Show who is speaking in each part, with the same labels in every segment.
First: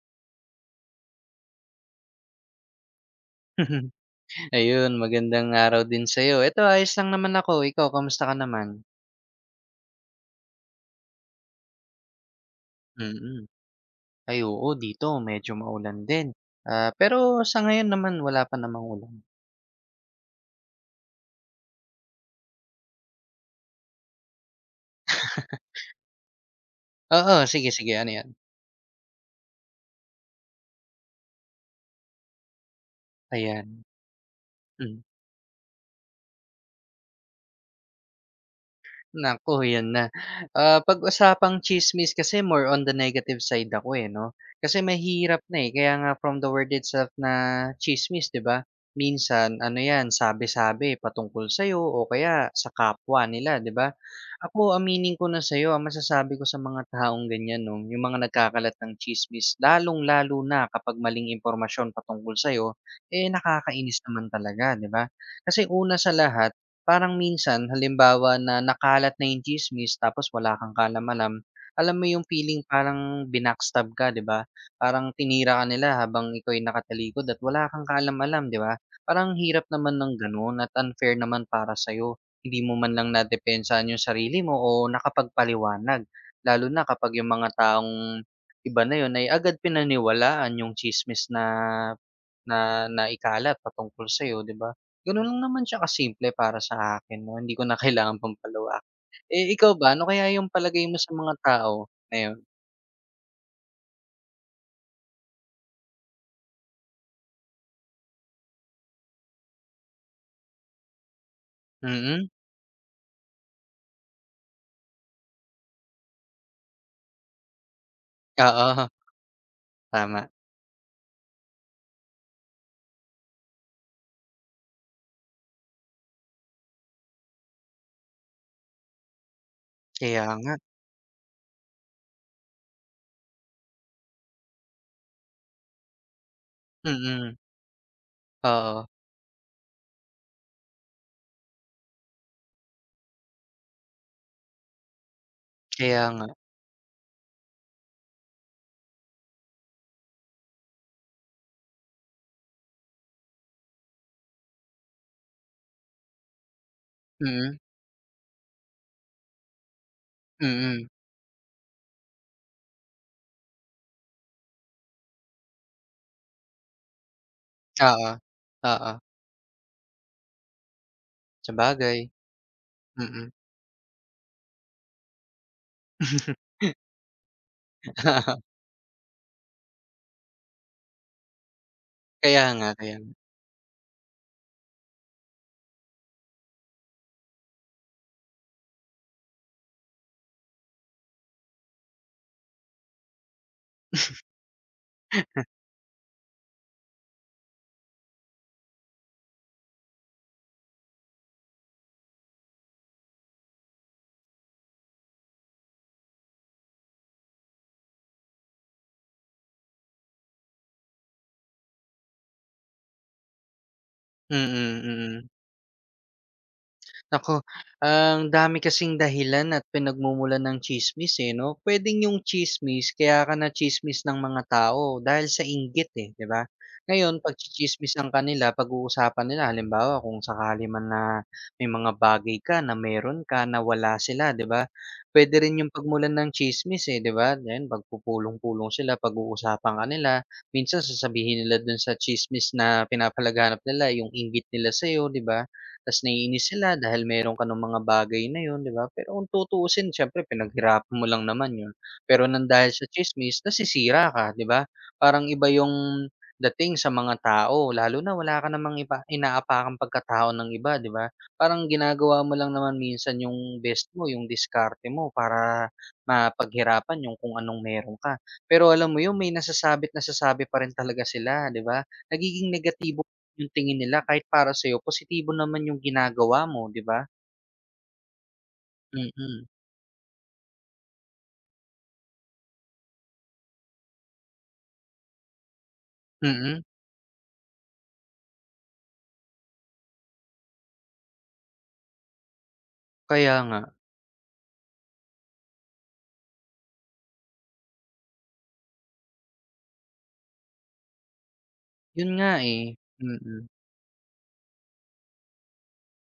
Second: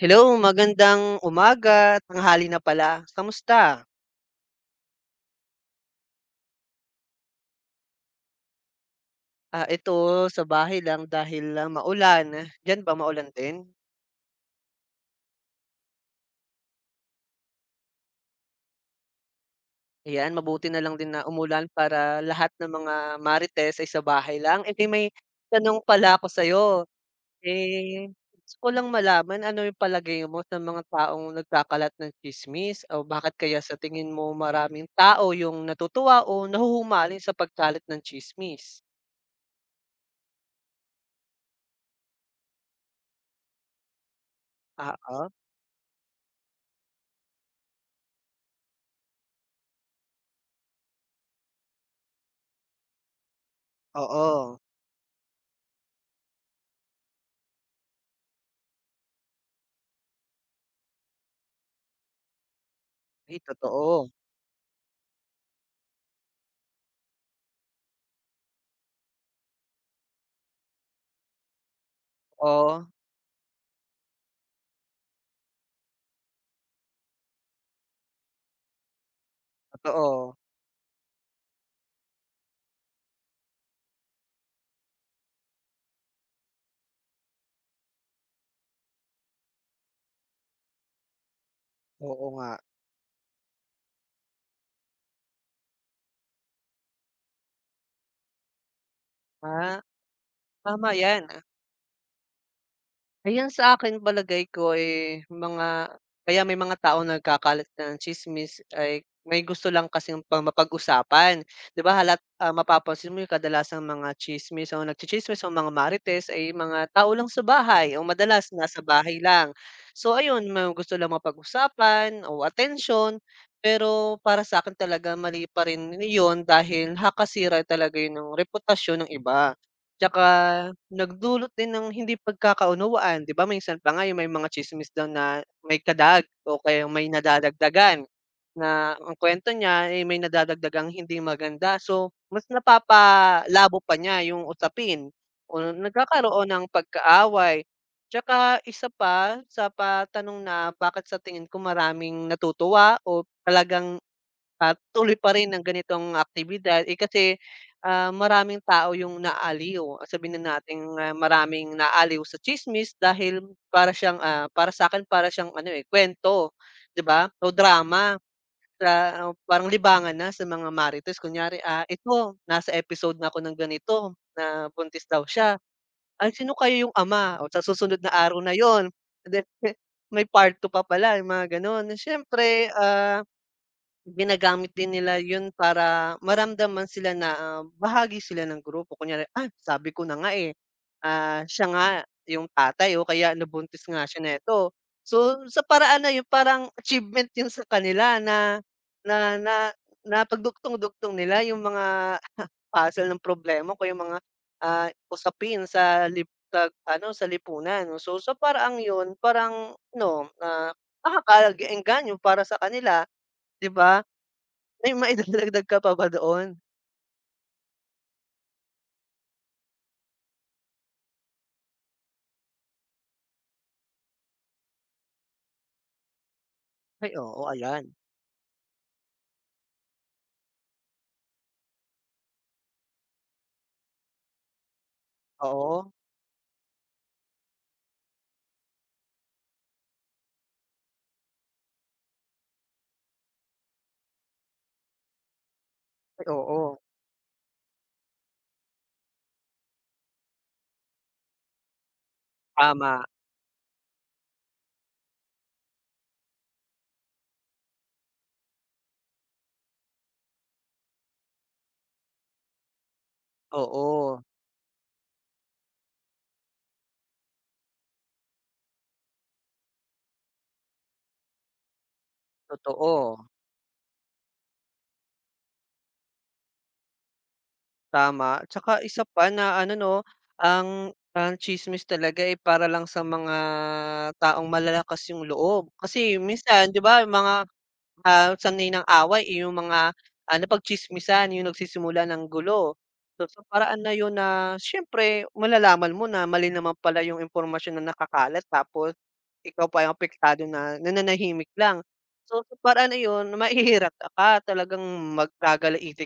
Speaker 1: Hello, magandang umaga, tanghali na pala. Kamusta?
Speaker 2: Ayun, magandang araw din sa'yo. Eto ayos lang naman ako, ikaw kamusta ka naman?
Speaker 1: Ito sa bahay lang dahil, maulan. Diyan ba maulan
Speaker 2: Mm.
Speaker 1: din?
Speaker 2: Ay oo, dito medyo maulan din. Ah, pero sa ngayon naman wala pa namang ulan.
Speaker 1: Ayan, mabuti na lang din na umulan para lahat ng mga marites ay sa bahay lang. Eh, di may tanong pala ako sa'yo.
Speaker 2: Oo, sige, sige
Speaker 1: Eh,
Speaker 2: ano 'yan?
Speaker 1: gusto ko lang malaman ano yung palagay mo sa mga taong nagkakalat ng tsismis o bakit kaya sa
Speaker 2: Ayan,
Speaker 1: tingin mo maraming
Speaker 2: hmm.
Speaker 1: tao yung natutuwa o nahuhumaling sa pagkalat ng tsismis?
Speaker 2: Naku, yun na. Ah, 'pag usapang chismis kasi more on the negative side ako, eh, 'no. Kasi
Speaker 1: Oo,
Speaker 2: mahirap na, eh, kaya nga from the word itself na chismis, 'di ba? Minsan ano 'yan, sabi-sabi patungkol sa'yo o kaya sa kapwa nila, 'di ba?
Speaker 1: oo.
Speaker 2: Ako, aminin ko na sa'yo, ang masasabi ko sa mga taong ganiyan 'no, yung mga nagkakalat ng chismis, lalong-lalo na kapag maling impormasyon patungkol sa'yo, eh,
Speaker 1: Ay,
Speaker 2: nakakainis
Speaker 1: totoo.
Speaker 2: naman talaga, 'di ba? Kasi una sa lahat. Parang minsan halimbawa na nakalat na yung tsismis tapos wala kang kalam-alam, alam mo yung feeling
Speaker 1: Oo,
Speaker 2: parang binackstab ka, 'di ba? Parang tinira ka nila habang ikaw ay nakatalikod at wala kang kaalam-alam, 'di ba? Parang hirap naman ng
Speaker 1: totoo.
Speaker 2: gano'n at unfair naman para sa'yo. Hindi mo man lang nadepensahan yung sarili mo o nakapagpaliwanag. Lalo na kapag yung mga taong iba na yun ay agad pinaniwalaan yung chismis na
Speaker 1: Oo nga.
Speaker 2: na naikalat patungkol sa'yo, 'di ba? Gano'n lang naman siya kasimple para sa akin 'no, hindi ko na kailangan pang palawakin. Eh, ikaw
Speaker 1: Ah,
Speaker 2: ba, ano kaya yung palagay
Speaker 1: tama
Speaker 2: mo sa
Speaker 1: 'yan.
Speaker 2: mga tao ngayon?
Speaker 1: Ayan, sa akin palagay ko, eh, mga kaya may mga taong nagkakalat ng tsismis ay may gusto lang kasing pang mapag-usapan. 'Di ba halat
Speaker 2: Mm,
Speaker 1: ah, mapapansin mo yung kadalasang mga tsismis o nagtsi-tsismis o mga marites ay mga tao lang sa bahay o madalas nasa
Speaker 2: oo,
Speaker 1: bahay lang. So
Speaker 2: tama.
Speaker 1: ayun, may gusto lang mapag-usapan o attention, pero para sa akin talaga mali pa rin iyon dahil hakasira talaga yun ng reputasyon ng iba. Tsaka
Speaker 2: Kaya nga,
Speaker 1: nagdulot din ng hindi pagkakaunawaan, 'di ba minsan pa nga yung may mga chismis daw na may kadag o kaya may
Speaker 2: mm,
Speaker 1: nadadagdagan,
Speaker 2: oo,
Speaker 1: na ang kuwento niya, ay may nadadagdagang hindi maganda. So mas napapalabo pa niya yung usapin o
Speaker 2: kaya nga,
Speaker 1: nagkakaroon ng pagkaaway. Tsaka isa pa, sa patanong na bakit sa tingin ko maraming natutuwa o talagang at tuloy pa rin ang ganitong aktibidad, eh, kasi,
Speaker 2: mm,
Speaker 1: maraming tao yung naaaliw. Sabihin na nating,
Speaker 2: mm,
Speaker 1: maraming naaaliw sa tsismis dahil para siyang, para sa'kin para siyang ano, eh, kuwento, 'di ba, o
Speaker 2: oo,
Speaker 1: drama
Speaker 2: oo,
Speaker 1: na parang libangan na sa mga marites. Kunyari,
Speaker 2: sabagay,
Speaker 1: "Ito, nasa episode na
Speaker 2: mm.
Speaker 1: ako ng ganito, na buntis daw siya. Ay, sino kaya yung ama?" O sa susunod na
Speaker 2: Oo,
Speaker 1: araw na yun, and then may part 2 pa pala, yung mga gano'n.
Speaker 2: kaya nga,
Speaker 1: Siyempre,
Speaker 2: kaya nga.
Speaker 1: ah Ginagamit din nila yun para maramdaman sila na, bahagi sila ng grupo. Kunyari, "Ah, sabi ko na nga, eh, siya nga yung tatay o kaya nabuntis nga siya nito." So sa paraan na yun parang achievement yun sa kanila na na na napagdugtong-dugtong nila yung mga puzzle ng problema o kaya yung mga, usapin sa lib sa ano, sa lipunan. No? So sa paraang yun parang ano, nakakaengganyo para sa kanila, 'di ba?
Speaker 2: Mm,
Speaker 1: May
Speaker 2: mm.
Speaker 1: maidadagdag ka pa ba doon?
Speaker 2: Nako, ang dami kasing dahilan at pinagmumulan ng chismis, eh, 'no? Puwedeng yung chismis kaya ka na chismis ng mga tao dahil sa inggit, eh, 'di ba?
Speaker 1: Ay,
Speaker 2: Ngayon pag
Speaker 1: oo, ayan.
Speaker 2: chismis ka kanila, pag-uusapan nila halimbawa kung sakali man na may mga bagay ka na meron ka na wala sila, 'di ba? Puwede rin yung
Speaker 1: Oo,
Speaker 2: pagmulan ng chismis, eh, 'di ba? Yan pagpupulong-pulong sila, pag-uusapan ka nila, minsan sasabihin nila dun sa chismis na pinapalaganap nila yung inggit nila sa'yo, 'di ba? Tas
Speaker 1: ay
Speaker 2: naiinis
Speaker 1: oo,
Speaker 2: sila dahil meron ka nung mga bagay na yun, 'di ba? Pero kung tutuusin siyempre pinaghirapan mo lang naman yun. Pero ng dahil sa
Speaker 1: tama,
Speaker 2: tsismis nasisira ka, 'di ba? Parang iba yung dating sa mga tao lalo na wala ka namang ipa inaapakang pagkatao ng iba, 'di ba? Parang ginagawa mo lang naman minsan yung best mo,
Speaker 1: oo,
Speaker 2: yung diskarte mo para mapaghirapan yung kung anong meron ka. Pero alam mo yun, may nasasabit-nasasabi pa rin talaga sila, 'di ba? Nagiging negatibo
Speaker 1: totoo,
Speaker 2: yung tingin nila kahit para sa'yo positibo naman yung ginagawa mo, 'di ba?
Speaker 1: tama. Tsaka isa pa
Speaker 2: Mm,
Speaker 1: na ano 'no, ang ang tsismis talaga, eh, para lang sa mga taong malalakas yung loob. Kasi
Speaker 2: mm.
Speaker 1: minsan 'di ba mga Ah, sanay ng away, eh, yung mga, napagtsismisan yung nagsisimula ng gulo. So
Speaker 2: Kaya
Speaker 1: sa
Speaker 2: nga.
Speaker 1: paraan na yun na siyempre malalaman mo na mali naman pala yung impormasyon na nakakalat tapos ikaw pa yung apektado na nananahimik lang.
Speaker 2: Yun nga,
Speaker 1: So sa
Speaker 2: eh.
Speaker 1: paraan na yun
Speaker 2: Mm,
Speaker 1: mahihirata ka, talagang mag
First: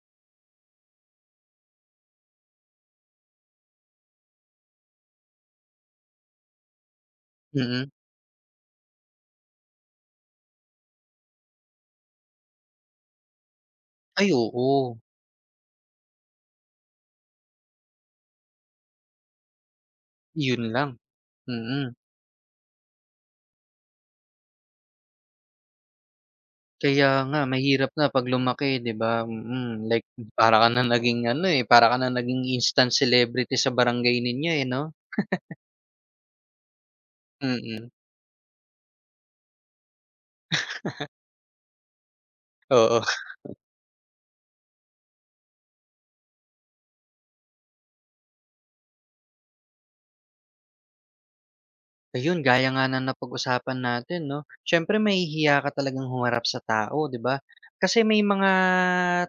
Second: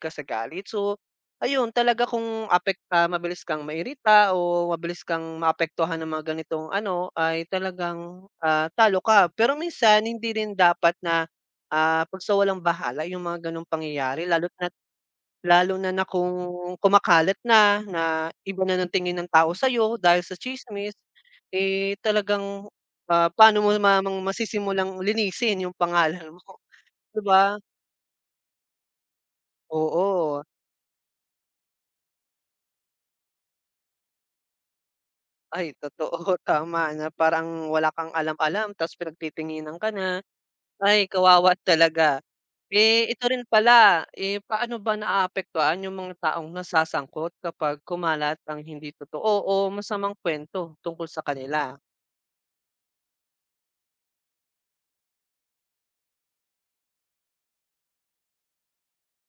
Speaker 1: ka sa galit. So ayun talaga kung apek ah, mabilis kang mairita o mabilis kang maapektuhan ng mga ganitong ano ay
Speaker 2: mm.
Speaker 1: talagang, talo ka. Pero minsan hindi rin dapat na Ah, 'pag sa walang bahala yung mga gano'ng pangyayari
Speaker 2: Ay,
Speaker 1: lalo't na
Speaker 2: oo.
Speaker 1: lalo na na kung kumakalat na, na iba na ng tingin ng tao sa'yo dahil sa
Speaker 2: Yun lang,
Speaker 1: tsismis,
Speaker 2: mm.
Speaker 1: eh, talagang, paano mo namang masisimulang linisin yung pangalan mo,
Speaker 2: Kaya
Speaker 1: 'di
Speaker 2: nga
Speaker 1: ba?
Speaker 2: mahirap na 'pag lumaki, 'di ba? Mm, like
Speaker 1: Oo,
Speaker 2: para ka na naging ano, eh, para ka na naging instant celebrity sa barangay ninyo, eh, 'no?
Speaker 1: ay totoo, tama na parang wala
Speaker 2: Mm,
Speaker 1: kang alam-alam ta's pinagtitinginan ka na. Ay, kawawa talaga.
Speaker 2: oo.
Speaker 1: Eh, ito rin pala, eh, paano ba naaapektuhan yung mga taong nasasangkot kapag kumalat ang hindi totoo o masamang kuwento tungkol sa kanila?
Speaker 2: Ayun, gaya nga na napag-usapan natin 'no, siyempre mahihiya ka talagang humarap sa tao, 'di ba? Kasi may mga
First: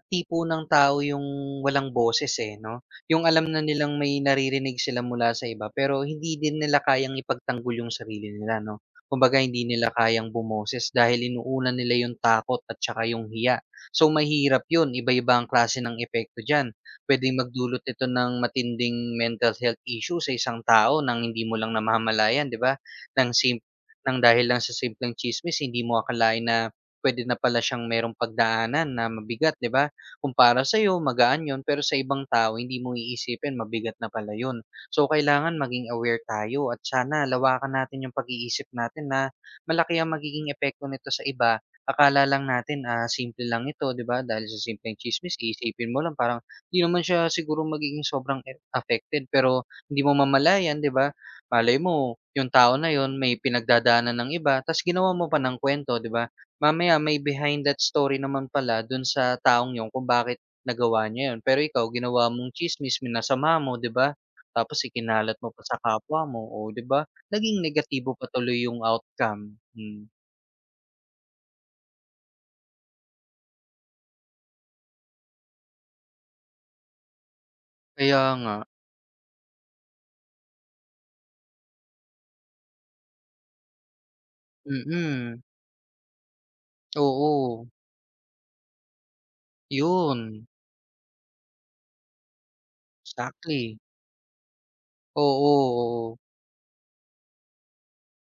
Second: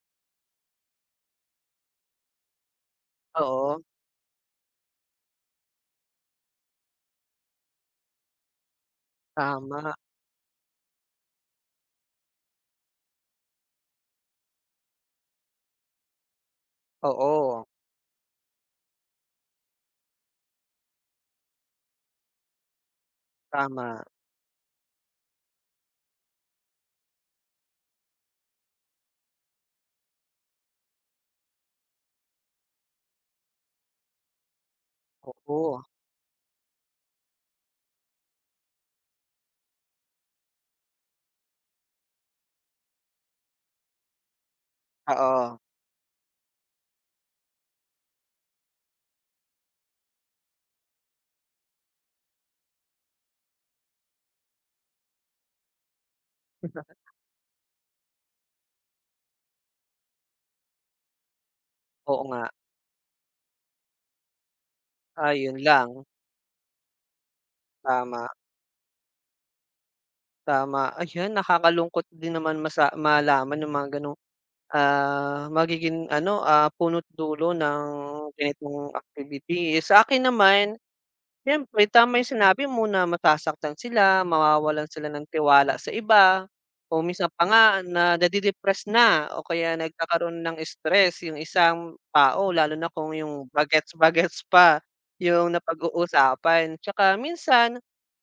Speaker 2: tipo ng tao yung walang boses, eh, 'no? Yung alam na
Speaker 1: Oo,
Speaker 2: nilang may naririnig sila mula sa iba, pero hindi din nila kayang ipagtanggol yung sarili nila 'no? Kumbaga hindi nila
Speaker 1: tama.
Speaker 2: kayang bumoses dahil inuuna nila yung takot at tsaka yung hiya. So, mahirap yun, iba-iba ang klase ng epekto diyan. Puwedeng
Speaker 1: Oo,
Speaker 2: magdulot ito ng matinding mental health issue sa isang tao nang hindi mo lang namamalayan, 'di ba? ng sim
Speaker 1: tama.
Speaker 2: ng dahil lang sa simpleng tsismis hindi mo akalain na puwede na pala siyang merong pagdaanan na mabigat, 'di ba? Kung para sa'yo magaan 'yun, pero sa ibang tao hindi mo iisipin mabigat na pala 'yun. So, kailangan
Speaker 1: Oo,
Speaker 2: maging aware tayo at sana lawakan natin yung pag-iisip natin na malaki ang magiging epekto nito sa iba. Akala lang natin, ah, simple lang ito, 'di ba? Dahil sa simpleng tsismis
Speaker 1: oo.
Speaker 2: iisipin mo lang parang 'di naman siya siguro magiging sobrang e affected pero hindi mo mamalayan, 'di ba? Malay mo, yung tao na yon may pinagdadaanan ng iba ta's ginawa mo pa ng kwento, 'di ba? Mamaya may behind that story naman pala dun sa taong yun kung bakit nagawa niya yun. Pero ikaw
Speaker 1: Oo
Speaker 2: ginawa
Speaker 1: nga.
Speaker 2: mong tsismis, minasama mo, 'di ba? Tapos ikinalat mo
Speaker 1: Ayun
Speaker 2: pa sa
Speaker 1: lang.
Speaker 2: kapwa mo, o 'di ba? Naging negatibo pa
Speaker 1: Tama,
Speaker 2: tuloy yung outcome, hmm.
Speaker 1: tama. Ayun nakakalungkot din naman masa malaman ng mga gano'ng, magiging ano, puno't dulo ng
Speaker 2: Kaya nga,
Speaker 1: ganitong activity. Sa akin naman siyempre tama 'yung sinabi mo na masasaktan sila, mawawalan sila ng
Speaker 2: mm.
Speaker 1: tiwala sa iba, o minsan pa nga
Speaker 2: Oo,
Speaker 1: na nade na o kaya nagkakaroon
Speaker 2: yun.
Speaker 1: ng stress 'yung isang tao lalo na kung 'yung
Speaker 2: Exactly.
Speaker 1: bagets-bagets pa
Speaker 2: Oo,
Speaker 1: 'yung
Speaker 2: oo. Oo.
Speaker 1: napag-uusapan. Tsaka minsan,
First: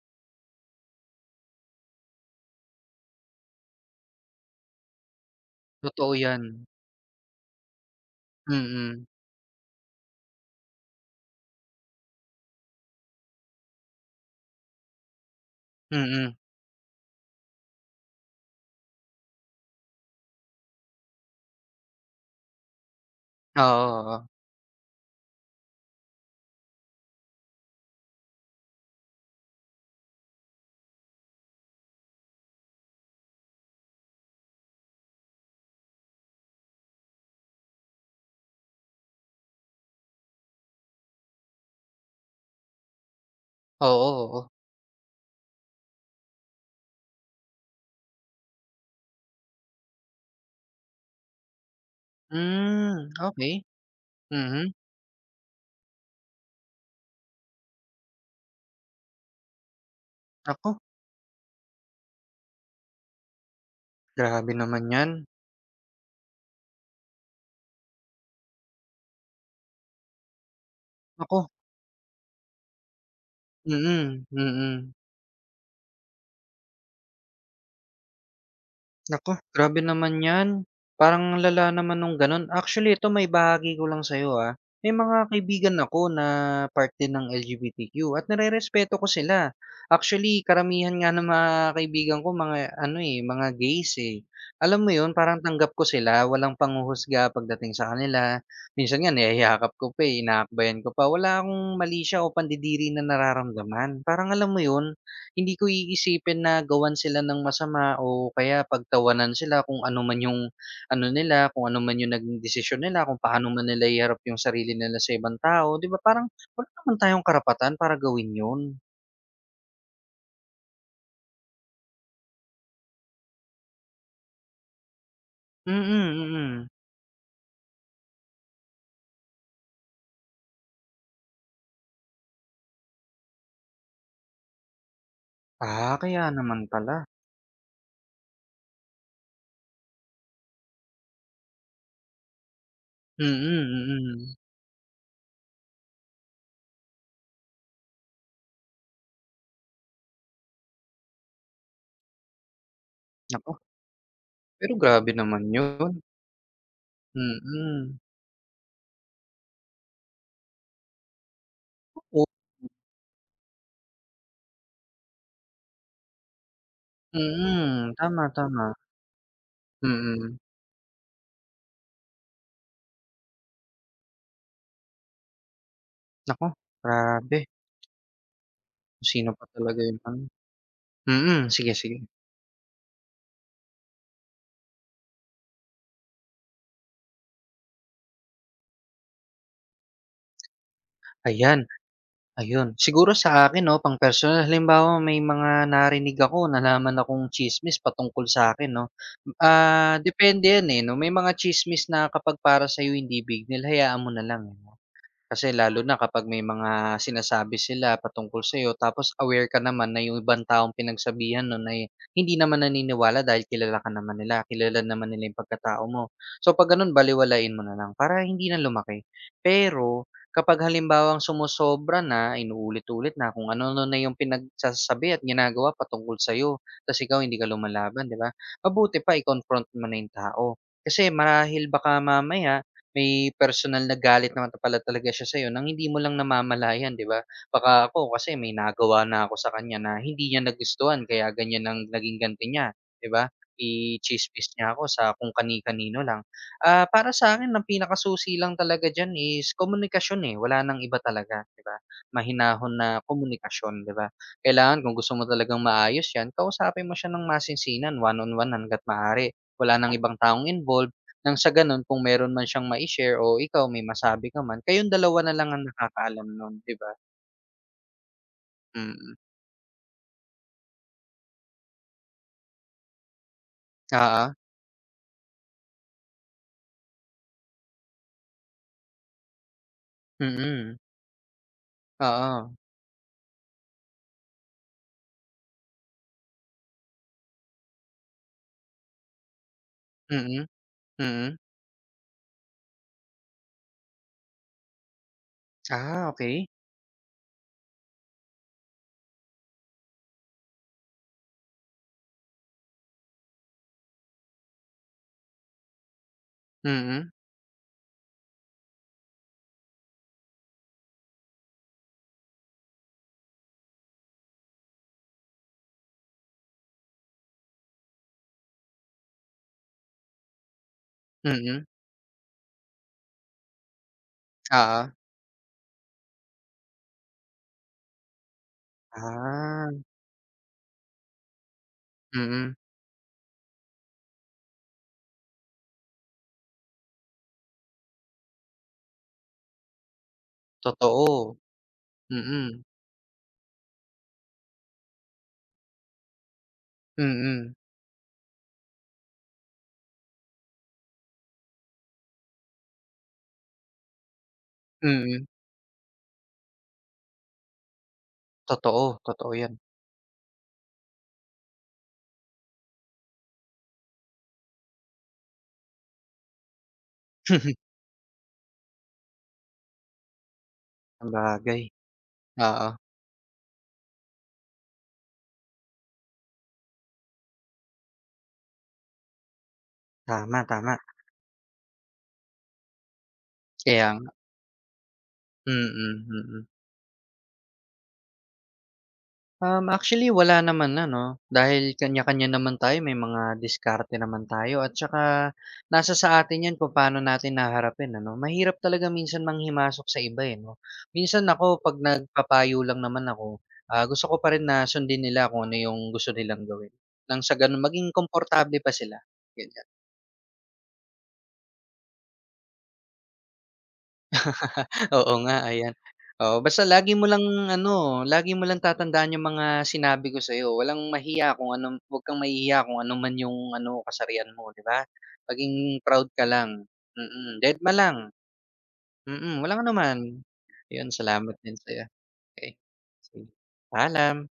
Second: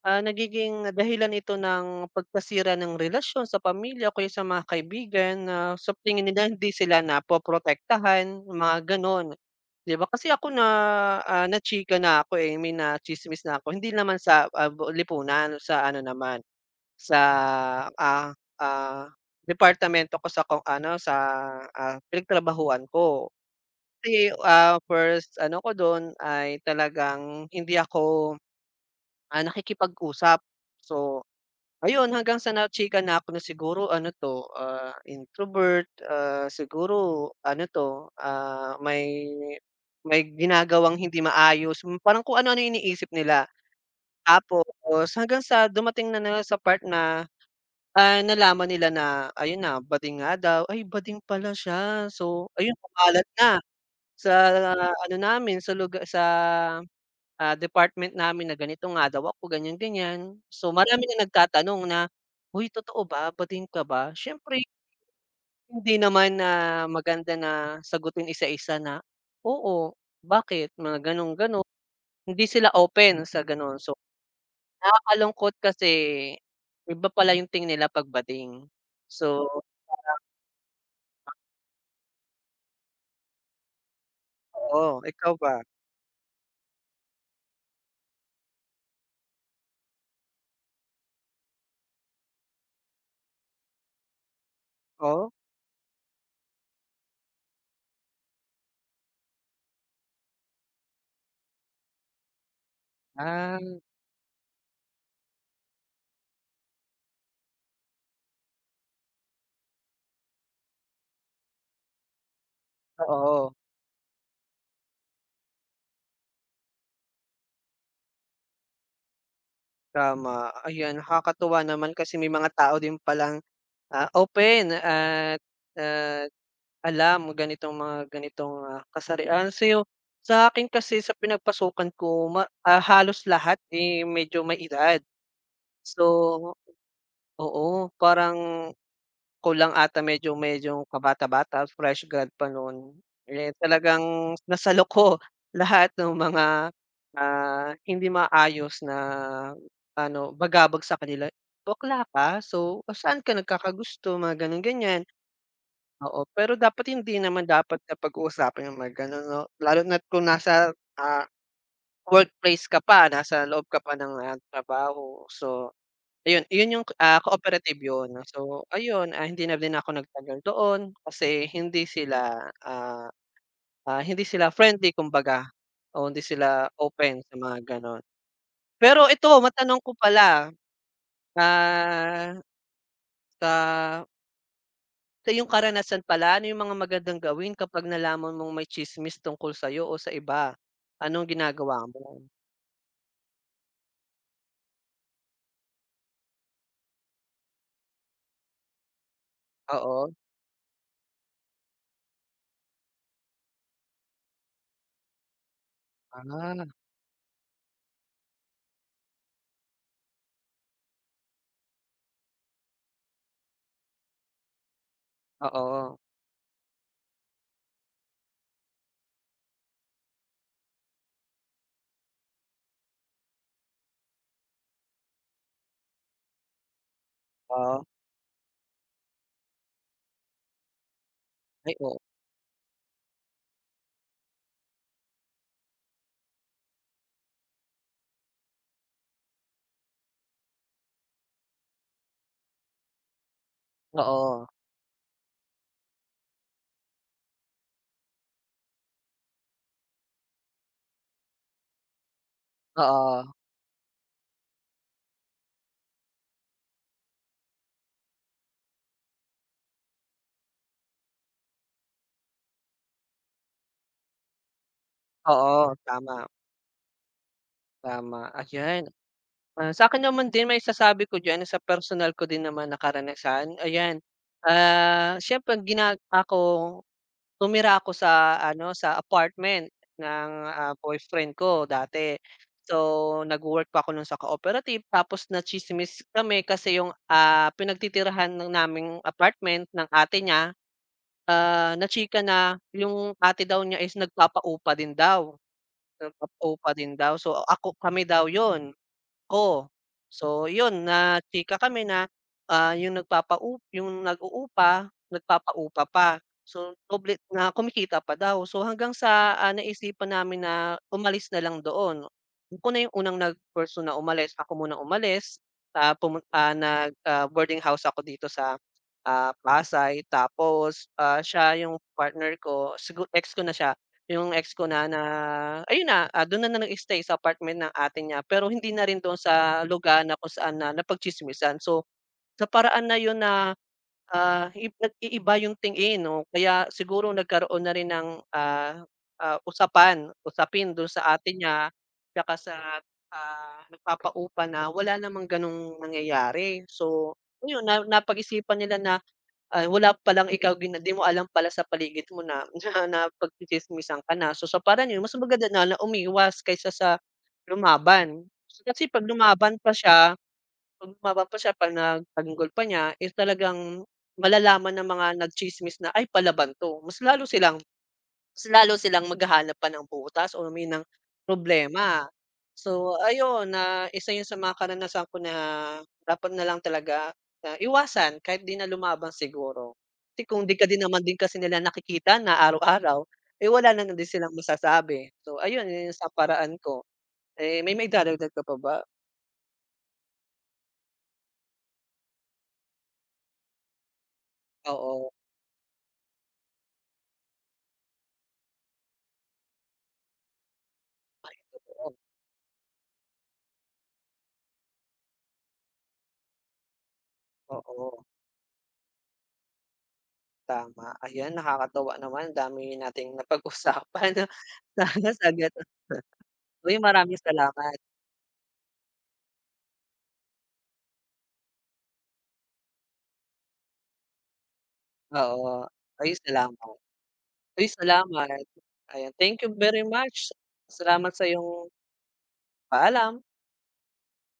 Speaker 1: nagiging dahilan ito ng pagkasira ng relasyon sa pamilya o kaya sa mga kaibigan na sa
Speaker 2: Totoo
Speaker 1: tingin
Speaker 2: yan.
Speaker 1: nila hindi sila napoprotektahan, mga
Speaker 2: Mm,
Speaker 1: gano'n. 'Di ba kasi ako na, na-chika na ako, eh, I mean natsismis na ako, hindi naman sa, bu lipunan, sa ano
Speaker 2: mm.
Speaker 1: naman, sa, ah, ah, departamento ko sa kung ano, sa, pinagtrabahuhan ko.
Speaker 2: Oo, oo.
Speaker 1: Kasi, first ano ko dun ay talagang hindi ako Ah, nakikipag-usap. So ayun hanggang sa na-chikan na ako na siguro ano 'to, introvert, siguro ano 'to, may ginagawang hindi maayos. Hmm, parang kung ano-ano yung iniisip nila.
Speaker 2: Oo, oo.
Speaker 1: Tapos hanggang sa dumating na na sa part na, nalaman nila na ayun na, bading nga daw. Ay, bading pala siya. So ayun
Speaker 2: Hmm,
Speaker 1: kumalat na
Speaker 2: okey.
Speaker 1: sa
Speaker 2: Mhm.
Speaker 1: ah, ano namin, sa lugar sa department namin na ganito nga daw ako, ganyan-ganyan.
Speaker 2: Naku,
Speaker 1: So marami na nagtatanong na, "Hoy, totoo ba? Batiin ka ba?"
Speaker 2: grabe
Speaker 1: Siyempre
Speaker 2: naman 'yan.
Speaker 1: hindi naman na maganda na sagutin isa-isa na, "Oo, bakit?" Mga gano'n,
Speaker 2: Naku,
Speaker 1: gano'n. Hindi sila open sa gano'n. So
Speaker 2: mm, mm.
Speaker 1: nakakalungkot kasi iba pala yung tingin nila 'pag bating.
Speaker 2: Nako
Speaker 1: So
Speaker 2: grabe naman 'yan. Parang ang lala naman nung gano'n. Actually ito maibahagi ko lang sa'yo, ah. May
Speaker 1: oo,
Speaker 2: mga
Speaker 1: ikaw ba?
Speaker 2: kaibigan ako na part din ng LGBTQ at nare-respeto ko sila. Actually karamihan nga ng mga kaibigan ko mga ano, eh, mga gays, eh. Alam mo 'yun,
Speaker 1: Oo?
Speaker 2: parang tanggap ko sila, walang panghuhusga pagdating sa kanila. Minsan nga niyayakap ko pa, eh, inaakbayan ko pa. Wala akong malisya o pandidiri na
Speaker 1: Ah,
Speaker 2: nararamdaman. Parang alam mo 'yun, hindi ko iisipin na gawan sila ng masama o kaya pagtawanan sila kung ano man yung ano nila, kung ano man yung naging desisyon nila, kung paano
Speaker 1: oo.
Speaker 2: man nila iharap yung sarili nila sa ibang tao, 'di ba parang wala naman tayong karapatan para gawin yun.
Speaker 1: Tama, ayan nakakatuwa naman kasi may mga tao din palang, open at,
Speaker 2: Mm,
Speaker 1: ah,
Speaker 2: mm.
Speaker 1: alam ganitong mga ganitong, kasarian. So sa akin kasi sa pinagpasukan ko ma ah, halos lahat, eh, medyo may edad.
Speaker 2: Ah,
Speaker 1: So
Speaker 2: kaya naman pala.
Speaker 1: oo, parang ako lang ata medyo medyo kabata-bata, fresh grad pa no'n.
Speaker 2: Mm,
Speaker 1: Eh, talagang
Speaker 2: mm.
Speaker 1: nasalo ko lahat ng mga, hindi maayos na ano, bagabag sa kanila. "Bakla ka, so saan ka
Speaker 2: Naku,
Speaker 1: nagkakagusto?" Mga gano'n,
Speaker 2: pero
Speaker 1: ganyan.
Speaker 2: grabe naman yun.
Speaker 1: Oo, pero dapat hindi naman dapat na
Speaker 2: Mm.
Speaker 1: pag-uusapan yung mga gano'n 'no, lalo na't kung nasa, ah,
Speaker 2: Oo,
Speaker 1: workplace ka pa, nasa loob ka pa ng, trabaho. So ayun, iyon yung, cooperative
Speaker 2: mm.
Speaker 1: yun.
Speaker 2: Tama,
Speaker 1: So
Speaker 2: tama.
Speaker 1: ayun, hindi na din ako
Speaker 2: Mm.
Speaker 1: nagtagal doon kasi hindi sila, hindi sila friendly kumbaga o hindi
Speaker 2: Naku,
Speaker 1: sila open sa
Speaker 2: grabe.
Speaker 1: mga gano'n. Pero
Speaker 2: Kung
Speaker 1: ito
Speaker 2: sino pa
Speaker 1: matanong
Speaker 2: talaga
Speaker 1: ko
Speaker 2: yun? Ano,
Speaker 1: pala,
Speaker 2: mm, sige, sige.
Speaker 1: ah, sa sa iyong karanasan pala, ano yung mga magandang gawin kapag nalaman mong may tsismis tungkol sa'yo o sa iba? Anong
Speaker 2: Ayan.
Speaker 1: ginagawa mo?
Speaker 2: Ayun, siguro sa akin 'no, pang personal, halimbawa may mga narinig ako, nalaman akong chismis patungkol sa akin, 'no, ah,
Speaker 1: Oo,
Speaker 2: depende yan, eh, 'no, may mga chismis na kapag para sa'yo hindi big deal hayaan mo na lang. Eh, no. Kasi lalo na
Speaker 1: ah,
Speaker 2: kapag may mga sinasabi sila patungkol sa'yo tapos aware ka naman na yung ibang taong pinagsabihan nun ay hindi naman naniniwala dahil kilala ka naman nila, kilala naman nila yung pagkatao
Speaker 1: oo,
Speaker 2: mo. So 'pag ganun balewalain mo na lang para hindi na lumaki. Pero kapag halimbawang sumosobra na, inuulit-ulit na kung ano-ano na na yung pinagsasabi at ginagawa patungkol sa'yo tas ikaw hindi ka
Speaker 1: oh,
Speaker 2: lumalaban, 'di ba? Mabuti pa i-confront mo na yung tao. Kasi marahil
Speaker 1: ay oo,
Speaker 2: baka mamaya may personal na galit naman ta- pala talaga siya sa'yo ng hindi mo lang namamalayan, 'di ba? Baka ako kasi may nagawa na ako sa kanya na hindi niya nagustuhan kaya ganyan ang naging ganti niya, 'di ba?
Speaker 1: oo,
Speaker 2: I-tsismis niya ako sa kung kani-kanino lang. Ah, para sa akin ang pinakasusi lang talaga diyan is komunikasyon, eh, wala nang iba talaga, 'di ba? Mahinahon na
Speaker 1: oo,
Speaker 2: komunikasyon, 'di ba? Kailangan kung gusto mo talagang maayos 'yan, kausapin mo siya ng masinsinan, one on one hangga't maaari. Wala nang ibang taong involved. Nang sa gano'n kung meron man siyang mai-share o ikaw may masabi ka man, kayong dalawa na lang ang
Speaker 1: oo, tama.
Speaker 2: nakakaalam no'n, 'di ba?
Speaker 1: Tama, ayan.
Speaker 2: Mm.
Speaker 1: Ah, sa'kin naman din maisasabi ko diyan sa personal ko din naman na karanasan, ayan.
Speaker 2: Oo.
Speaker 1: Siyempre gina ako tumira ako sa ano, sa apartment ng,
Speaker 2: Mm.
Speaker 1: boyfriend ko dati.
Speaker 2: Oo.
Speaker 1: So nag work pa ako nun sa cooperative tapos natsismis kami kasi yung, pinagtitirahan ng naming apartment ng ate
Speaker 2: Mm.
Speaker 1: niya,
Speaker 2: Mm.
Speaker 1: na-chika na yung ate daw niya is nagpapaupa din daw,
Speaker 2: Ah, okey.
Speaker 1: nagpapaupa din daw. So ako kami daw yon Oo. So yun, na chika kami na, yung nagpapau yung nag-uupa, nagpapaupa pa. So
Speaker 2: Mm.
Speaker 1: doble na kumikita pa daw. So hanggang sa, naisipan namin na umalis na lang doon. Ako na yung unang nag-person na umalis, ako munang umalis. Ah, pumun ah, nag, boarding house ako dito sa, Pasay tapos, siya
Speaker 2: Mm.
Speaker 1: yung partner ko, siguro ex ko na siya. Yung ex ko na
Speaker 2: Oo.
Speaker 1: na ayun na, dun na nag-stay sa apartment ng ate niya pero hindi na rin dun sa
Speaker 2: Ah.
Speaker 1: lugar na kung saan na napagtsismisan. So sa
Speaker 2: Mm.
Speaker 1: paraan na yun na, i nag-iiba yung tingin o kaya siguro nagkaroon na rin ng, usapan usapin dun sa
Speaker 2: Totoo.
Speaker 1: ate niya tsaka sa,
Speaker 2: Mm.
Speaker 1: nagpapaupa na wala namang ganong nangyayari. So
Speaker 2: Mm.
Speaker 1: ayun na napag-isipan nila na Ah, wala palang ikaw gina 'di mo alam pala sa paligid mo na na napagtsitsismisan ka na. So sa parang yun mas
Speaker 2: Mm.
Speaker 1: maganda na na umiwas kaysa sa lumaban.
Speaker 2: Totoo,
Speaker 1: Kasi 'pag
Speaker 2: totoo 'yan.
Speaker 1: lumaban pa siya 'pag lumaban pa siya 'pag nagtanggol pa niya is talagang malalaman ng mga nagchismis na, "Ay palaban 'to." Mas lalo silang maghahanap pa ng butas o may ng
Speaker 2: Sabagay.
Speaker 1: problema.
Speaker 2: Oo.
Speaker 1: So ayun, na isa yun sa mga karanasan ko na dapat na lang talaga na iwasan kahit di na lumaban siguro. Kasi
Speaker 2: Tama,
Speaker 1: kung di ka
Speaker 2: tama.
Speaker 1: din naman din kasi nila nakikita na araw-araw, eh, wala na
Speaker 2: Kaya
Speaker 1: na din
Speaker 2: nga.
Speaker 1: silang masasabi. So ayun, yun yung
Speaker 2: Mm,
Speaker 1: sa
Speaker 2: mm.
Speaker 1: paraan ko. Eh, may maidadagdag ka pa ba?
Speaker 2: Actually wala naman ano, dahil kanya-kanya naman tayo, may mga diskarte naman tayo at saka
Speaker 1: Oo,
Speaker 2: nasa sa atin 'yan kung paano natin haharapin ano. Mahirap talaga minsan manghimasok sa iba, eh, 'no. Minsan ako 'pag
Speaker 1: totoo.
Speaker 2: nagpapayo lang naman ako, ah, gusto ko pa rin na sundin nila kung ano yung gusto nilang gawin, nang sa gano'n maging
Speaker 1: Oo,
Speaker 2: komportable pa sila, ganyan.
Speaker 1: tama. Ayan, nakakatuwa naman, ang dami nating napag-usapan. Sana
Speaker 2: Oo nga,
Speaker 1: sagot ganun
Speaker 2: ayan. Oo, basta
Speaker 1: uy,
Speaker 2: lagi mo
Speaker 1: maraming
Speaker 2: lang
Speaker 1: salamat.
Speaker 2: ano, lagi mo lang tatandaan yung mga sinabi ko sa'yo. Walang mahiya kung ano huwag kang mahihiya kung ano man yung ano, kasarian mo, 'di ba?
Speaker 1: Oo.
Speaker 2: Maging proud
Speaker 1: Ay,
Speaker 2: ka lang,
Speaker 1: salamat.
Speaker 2: mm.
Speaker 1: Uy,
Speaker 2: Dedma lang,
Speaker 1: salamat. Ayan,
Speaker 2: mm,
Speaker 1: thank you
Speaker 2: walang
Speaker 1: very
Speaker 2: anuman.
Speaker 1: much.
Speaker 2: Ayun,
Speaker 1: Salamat sa
Speaker 2: salamat din
Speaker 1: iyong
Speaker 2: sa'yo. Okey,
Speaker 1: paalam.
Speaker 2: sige. Paalam.